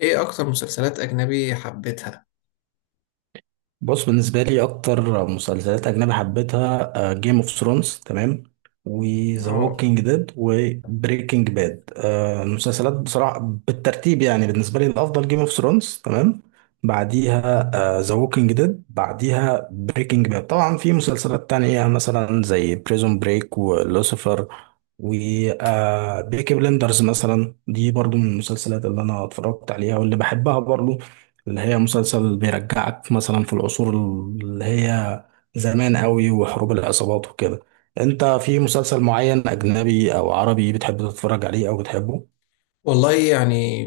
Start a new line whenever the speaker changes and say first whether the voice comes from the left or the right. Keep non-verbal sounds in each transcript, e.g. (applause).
left: ايه اكتر مسلسلات اجنبي حبيتها؟
right: بص، بالنسبة لي أكتر مسلسلات أجنبي حبيتها جيم اوف ثرونز، تمام، وذا
left: اه،
right: ووكينج ديد وبريكنج باد. المسلسلات بصراحة بالترتيب يعني بالنسبة لي الأفضل جيم اوف ثرونز، تمام، بعديها ذا ووكينج ديد، بعديها بريكنج باد. طبعا في مسلسلات تانية مثلا زي بريزون بريك ولوسيفر وبيكي بلندرز مثلا، دي برضو من المسلسلات اللي أنا اتفرجت عليها واللي بحبها برضو، اللي هي مسلسل بيرجعك مثلا في العصور اللي هي زمان قوي، وحروب العصابات وكده. انت في مسلسل معين اجنبي او عربي بتحب تتفرج عليه او بتحبه؟
left: والله يعني،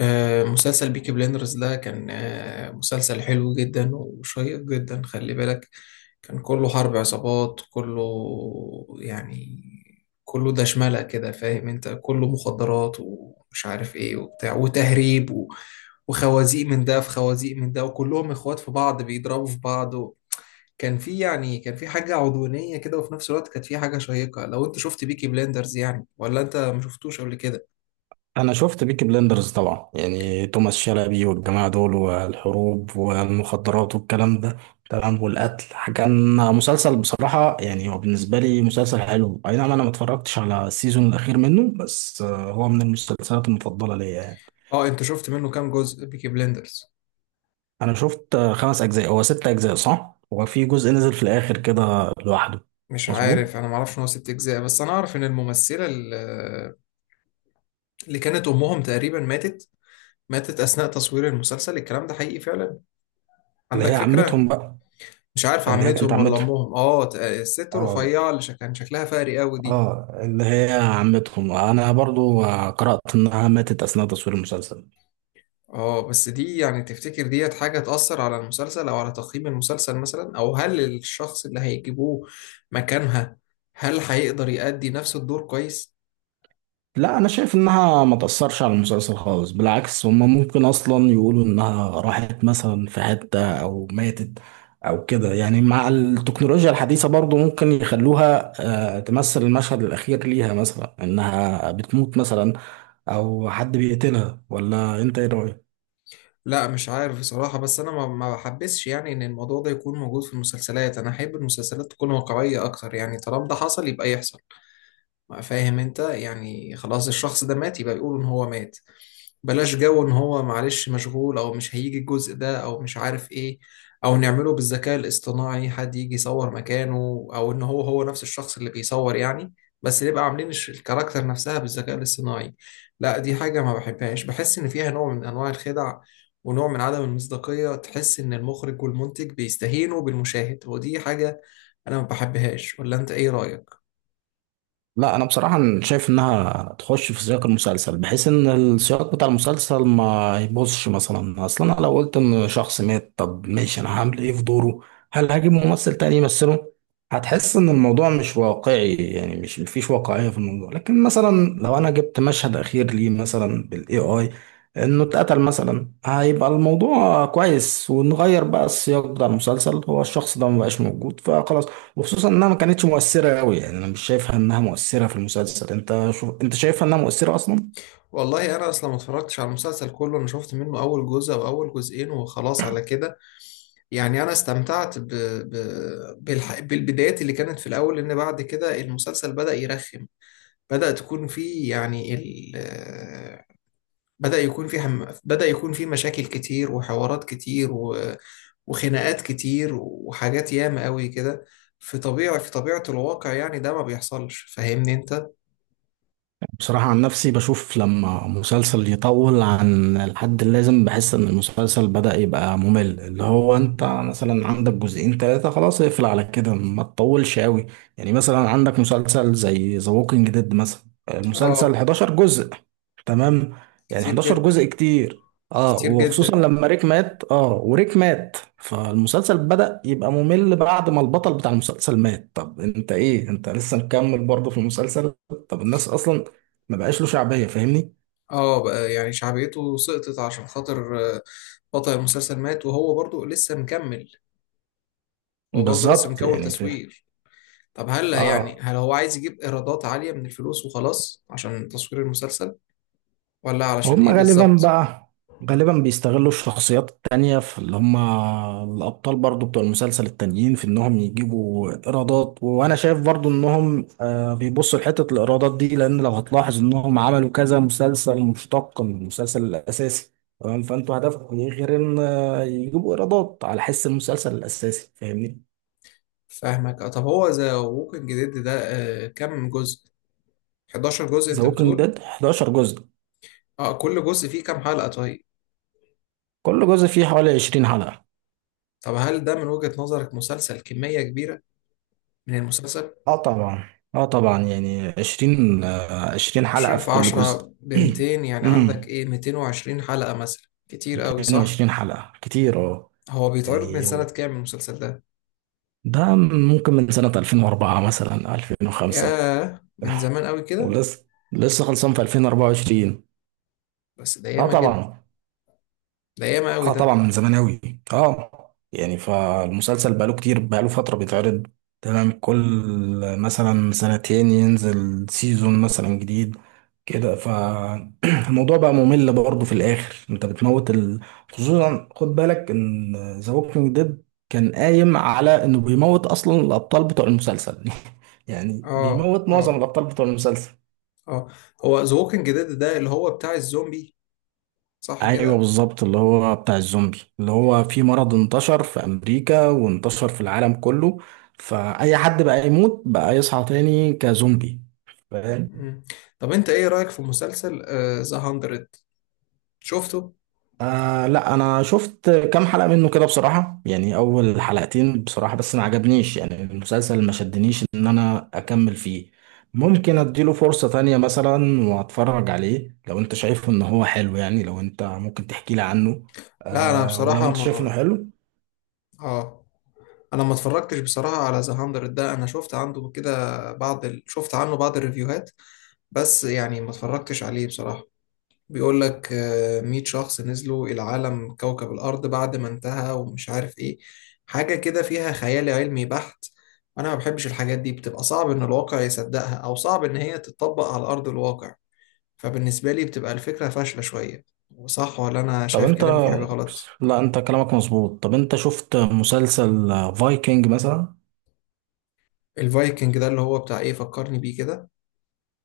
left: مسلسل بيكي بليندرز ده كان مسلسل حلو جدا وشيق جدا، خلي بالك. كان كله حرب عصابات، كله يعني، كله دشملة كده، فاهم انت، كله مخدرات ومش عارف ايه وبتاع وتهريب وخوازيق من ده، في خوازيق من ده، وكلهم اخوات في بعض بيضربوا في بعض. كان في حاجة عدوانية كده، وفي نفس الوقت كانت في حاجة شيقة. لو انت شفت بيكي بليندرز يعني، ولا انت ما شفتوش قبل كده؟
right: انا شفت بيكي بلندرز طبعا، يعني توماس شلبي والجماعة دول والحروب والمخدرات والكلام ده، تمام، والقتل. كان مسلسل بصراحة، يعني هو بالنسبة لي مسلسل حلو، اي نعم انا ما اتفرجتش على السيزون الاخير منه، بس هو من المسلسلات المفضلة ليا يعني.
left: اه، انت شفت منه كام جزء بيكي بليندرز؟
right: انا شفت خمس اجزاء، هو ست اجزاء صح، هو في جزء نزل في الاخر كده لوحده.
left: مش
right: مظبوط.
left: عارف، انا ما اعرفش ان هو ست اجزاء، بس انا اعرف ان الممثلة اللي كانت امهم تقريبا ماتت اثناء تصوير المسلسل. الكلام ده حقيقي فعلا؟
right: اللي
left: عندك
right: هي
left: فكرة؟
right: عمتهم بقى.
left: مش عارف،
right: اللي هي كانت
left: عمتهم ولا
right: عمتهم.
left: امهم. اه، الست
right: اه.
left: الرفيعة اللي كان شكلها فقري قوي دي.
right: اه، اللي هي عمتهم. انا برضو قرأت انها ماتت اثناء تصوير المسلسل.
left: اه، بس دي يعني، تفتكر ديت حاجة تأثر على المسلسل أو على تقييم المسلسل مثلا؟ أو هل الشخص اللي هيجيبوه مكانها هل هيقدر يأدي نفس الدور كويس؟
right: لا، انا شايف انها ما تأثرش على المسلسل خالص، بالعكس، هما ممكن اصلا يقولوا انها راحت مثلا في حتة او ماتت او كده، يعني مع التكنولوجيا الحديثة برضو ممكن يخلوها تمثل المشهد الاخير ليها، مثلا انها بتموت مثلا او حد بيقتلها. ولا انت ايه رأيك؟
left: لا، مش عارف بصراحة. بس أنا ما بحبسش يعني إن الموضوع ده يكون موجود في المسلسلات. أنا أحب المسلسلات تكون واقعية أكتر، يعني طالما ده حصل يبقى يحصل. فاهم انت؟ يعني خلاص الشخص ده مات، يبقى يقولوا ان هو مات. بلاش جو ان هو معلش مشغول او مش هيجي الجزء ده او مش عارف ايه. او نعمله بالذكاء الاصطناعي، حد يجي يصور مكانه، او ان هو هو نفس الشخص اللي بيصور يعني، بس نبقى عاملين الكاركتر نفسها بالذكاء الاصطناعي. لا، دي حاجة ما بحبهاش، بحس ان فيها نوع من انواع الخدع ونوع من عدم المصداقية، تحس ان المخرج والمنتج بيستهينوا بالمشاهد. ودي حاجة انا ما بحبهاش. ولا انت ايه رأيك؟
right: لا انا بصراحه شايف انها تخش في سياق المسلسل، بحيث ان السياق بتاع المسلسل ما يبوظش. مثلا اصلا انا لو قلت ان شخص مات، طب ماشي، انا هعمل ايه في دوره؟ هل هجيب ممثل تاني يمثله؟ هتحس ان الموضوع مش واقعي، يعني مش مفيش واقعيه في الموضوع. لكن مثلا لو انا جبت مشهد اخير ليه، مثلا بالاي اي، انه اتقتل مثلا، هيبقى الموضوع كويس، ونغير بقى السياق بتاع المسلسل هو الشخص ده مبقاش موجود فخلاص. وخصوصا انها ما كانتش مؤثرة قوي يعني، انا مش شايفها انها مؤثرة في المسلسل. انت شوف، انت شايفها انها مؤثرة اصلا؟
left: والله انا اصلا ما اتفرجتش على المسلسل كله، انا شفت منه اول جزء او اول جزئين وخلاص على كده. يعني انا استمتعت ب... بالبدايات اللي كانت في الاول، لان بعد كده المسلسل بدأ يرخم. بدأ تكون فيه يعني ال... آه، بدأ يكون فيه مشاكل كتير وحوارات كتير وخناقات كتير وحاجات ياما قوي كده. في طبيعة الواقع، يعني ده ما بيحصلش، فاهمني انت؟
right: بصراحة عن نفسي بشوف لما مسلسل يطول عن الحد اللازم بحس إن المسلسل بدأ يبقى ممل. اللي هو أنت مثلا عندك جزئين تلاتة، خلاص اقفل على كده، ما تطولش أوي. يعني مثلا عندك مسلسل زي ذا ووكينج ديد مثلا، المسلسل
left: اه،
right: 11 جزء، تمام، يعني
left: كتير
right: 11
left: جدا.
right: جزء كتير. اه،
left: كتير
right: وخصوصا
left: جدا.
right: لما ريك مات، اه، وريك مات فالمسلسل بدأ يبقى ممل، بعد ما البطل بتاع المسلسل مات، طب انت ايه، انت لسه مكمل برضه في المسلسل؟ طب الناس اصلا ما بقاش له شعبية، فاهمني؟
left: اه بقى، يعني شعبيته سقطت عشان خاطر بطل المسلسل مات، وهو برضو لسه مكمل. هو برضو لسه
right: بالظبط،
left: مكول
right: يعني فاهم.
left: تصوير. طب هل يعني،
right: اه،
left: هل هو عايز يجيب ايرادات عالية من الفلوس وخلاص عشان تصوير المسلسل؟ ولا علشان
right: هم
left: ايه
right: غالبا
left: بالظبط؟
right: بقى، غالبا بيستغلوا الشخصيات التانية في اللي هم الأبطال برضو بتوع المسلسل التانيين في إنهم يجيبوا إيرادات. وأنا شايف برضو إنهم بيبصوا لحتة الإيرادات دي، لأن لو هتلاحظ إنهم عملوا كذا مسلسل مشتق من المسلسل الأساسي، تمام، فأنتوا هدفكم إيه غير إن يجيبوا إيرادات على حس المسلسل الأساسي، فاهمني؟
left: فاهمك. طب هو ذا ووكينج ديد ده كم جزء؟ 11 جزء
right: ذا
left: انت
right: ووكينج
left: بتقول؟
right: ديد 11 جزء.
left: اه، كل جزء فيه كام حلقة طيب؟
right: كل جزء فيه حوالي 20 حلقة.
left: طب هل ده من وجهة نظرك مسلسل كمية كبيرة من المسلسل؟
right: اه طبعا. اه طبعا، يعني عشرين، عشرين حلقة
left: عشرين في
right: في كل جزء.
left: عشرة
right: (clears throat)
left: بمتين، يعني عندك
right: امم
left: ايه، ميتين وعشرين حلقة مثلا، كتير قوي صح؟
right: 220 حلقة كتير، اه.
left: هو بيتعرض من
right: يعني
left: سنة كام المسلسل ده؟
right: ده ممكن من سنة 2004 مثلا، 2005.
left: ياه، من
right: (laughs)
left: زمان قوي كده.
right: ولسه، خلصان في 2024.
left: بس ده
right: اه
left: ياما جدا.
right: طبعا.
left: ده ياما قوي
right: اه
left: ده.
right: طبعا، من زمان اوي. اه، يعني فالمسلسل بقاله فترة بيتعرض، تمام، كل مثلا سنتين ينزل سيزون مثلا جديد كده. فالموضوع (clears throat) بقى ممل برضه في الاخر، انت بتموت ال... خصوصا خد بالك ان ذا ووكينج ديد كان قايم على انه بيموت اصلا الابطال بتوع المسلسل، (laughs) يعني
left: اه،
right: بيموت معظم
left: اه،
right: الابطال بتوع المسلسل.
left: اه. هو ذا ووكينج ديد ده اللي هو بتاع الزومبي، صح
right: ايوه
left: كده؟
right: بالظبط، اللي هو بتاع الزومبي، اللي هو في مرض انتشر في امريكا وانتشر في العالم كله، فاي حد بقى يموت بقى يصحى تاني كزومبي، فاهم.
left: مم. طب انت ايه رأيك في مسلسل ذا هاندرد؟ شفته؟
right: آه لا، انا شفت كام حلقة منه كده بصراحة، يعني اول حلقتين بصراحة بس، ما عجبنيش، يعني المسلسل ما شدنيش ان انا اكمل فيه. ممكن اديله فرصة تانية مثلا واتفرج عليه لو انت شايف ان هو حلو، يعني لو انت ممكن تحكي لي عنه
left: لا، انا
right: آه، ولو
left: بصراحة
right: انت شايف انه
left: ما
right: حلو.
left: اه انا ما اتفرجتش بصراحه على ذا 100 ده. انا شفت عنده كده بعض شفت عنه بعض الريفيوهات، بس يعني ما اتفرجتش عليه بصراحه. بيقول لك 100 شخص نزلوا العالم كوكب الارض بعد ما انتهى ومش عارف ايه، حاجه كده فيها خيال علمي بحت. انا ما بحبش الحاجات دي، بتبقى صعب ان الواقع يصدقها او صعب ان هي تتطبق على ارض الواقع. فبالنسبه لي بتبقى الفكره فاشله شويه. صح؟ ولا انا
right: طب
left: شايف
right: انت
left: كلامي فيه حاجه غلط؟
right: لا، انت كلامك مظبوط. طب انت شفت مسلسل فايكنج مثلا؟
left: الفايكنج ده اللي هو بتاع ايه؟ فكرني بيه كده.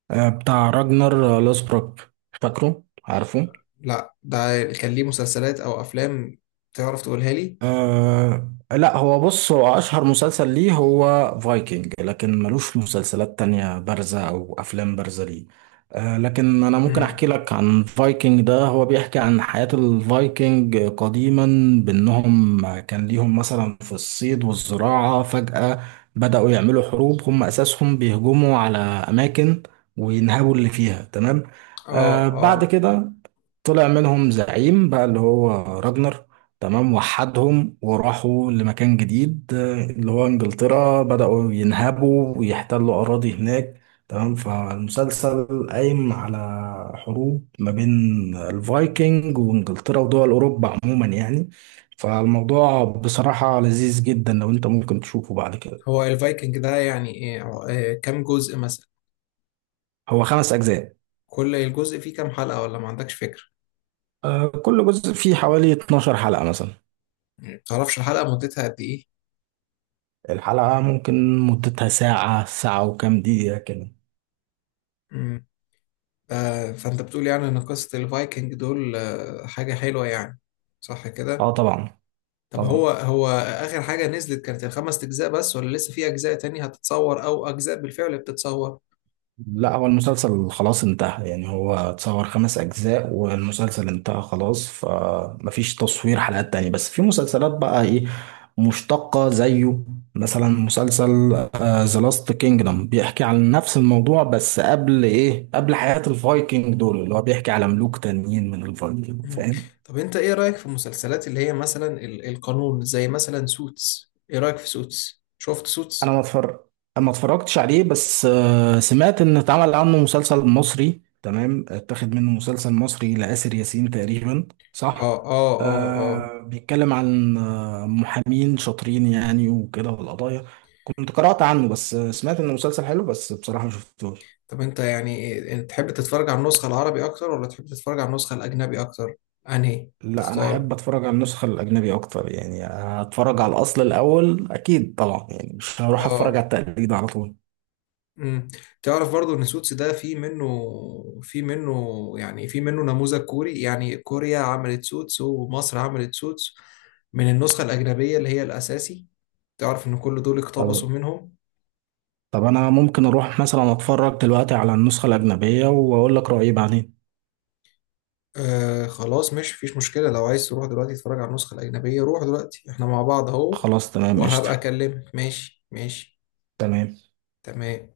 right: بتاع راجنر لوسبروك، فاكره، عارفه؟
left: لا ده كان ليه مسلسلات او افلام؟ تعرف تقولها لي؟
right: أه لا، هو بص، هو أشهر مسلسل ليه هو فايكنج، لكن ملوش مسلسلات تانية بارزة أو أفلام بارزة ليه. أه، لكن أنا ممكن
left: امم.
right: أحكي لك عن فايكنج ده. هو بيحكي عن حياة الفايكنج قديما، بأنهم كان ليهم مثلا في الصيد والزراعة، فجأة بدأوا يعملوا حروب، هم أساسهم بيهجموا على أماكن وينهبوا اللي فيها، تمام.
left: اه،
right: أه، بعد
left: اه.
right: كده طلع منهم زعيم بقى اللي هو راجنر، تمام، وحدهم وراحوا لمكان جديد اللي هو انجلترا، بدأوا ينهبوا ويحتلوا أراضي هناك، تمام. فالمسلسل قايم على حروب ما بين الفايكنج وانجلترا ودول أوروبا عموما يعني. فالموضوع بصراحة لذيذ جدا، لو انت ممكن تشوفه بعد كده.
left: هو الفايكنج ده يعني ايه، كام جزء مثلا؟
right: هو خمس أجزاء.
left: كل الجزء فيه كام حلقة، ولا ما عندكش فكرة؟
right: كل جزء فيه حوالي 12 حلقة مثلا.
left: مم. تعرفش الحلقة مدتها قد ايه؟
right: الحلقة ممكن مدتها ساعة، ساعة وكام دقيقة كده.
left: امم. فانت بتقول يعني ان قصة الفايكنج دول حاجة حلوة يعني، صح
right: اه
left: كده؟
right: طبعا.
left: طب هو
right: طبعا.
left: هو اخر حاجة نزلت كانت الخمس اجزاء بس، ولا لسه في اجزاء تاني هتتصور او اجزاء بالفعل بتتصور؟
right: لا، هو المسلسل خلاص انتهى يعني، هو اتصور خمس أجزاء والمسلسل انتهى خلاص، فمفيش تصوير حلقات تانية. بس في مسلسلات بقى ايه، مشتقة زيه، مثلا مسلسل ذا لاست كينجدم، بيحكي عن نفس الموضوع، بس قبل ايه، قبل حياة الفايكنج دول، اللي هو بيحكي على ملوك تانيين من الفايكنج،
left: مم.
right: فاهم.
left: طب انت ايه رأيك في المسلسلات اللي هي مثلا القانون، زي مثلا سوتس؟ ايه رأيك في سوتس؟ شفت
right: انا
left: سوتس؟
right: ما اتفرج ما اتفرجتش عليه، بس سمعت ان اتعمل عنه مسلسل مصري، تمام، اتاخد منه مسلسل مصري لآسر ياسين تقريبا،
left: اه،
right: صح.
left: اه، اه، اه.
right: آه، بيتكلم عن محامين شاطرين يعني وكده، والقضايا. كنت قرأت عنه بس، سمعت انه مسلسل حلو، بس بصراحة ما شفتوش.
left: طب انت تحب تتفرج على النسخة العربي اكتر، ولا تحب تتفرج على النسخة الاجنبي اكتر؟ انهي
right: لا، انا
left: تختار؟
right: احب اتفرج على النسخة الأجنبي اكتر يعني، اتفرج على الأصل الأول اكيد طبعا، يعني مش هروح اتفرج
left: اه.
right: على التقليد على طول.
left: امم. تعرف برضو ان سوتس ده في منه نموذج كوري، يعني كوريا عملت سوتس ومصر عملت سوتس من النسخة الأجنبية اللي هي الأساسي. تعرف إن كل دول اقتبسوا
right: طب
left: منهم؟
right: طب انا ممكن اروح مثلا اتفرج دلوقتي على النسخة الأجنبية واقول لك رأيي بعدين.
left: آه، خلاص، مش فيش مشكلة. لو عايز تروح دلوقتي تتفرج على النسخة الأجنبية روح دلوقتي، احنا مع بعض اهو.
right: خلاص تمام، قشطة.
left: وهبقى أكلمك. ماشي ماشي.
right: تمام.
left: تمام.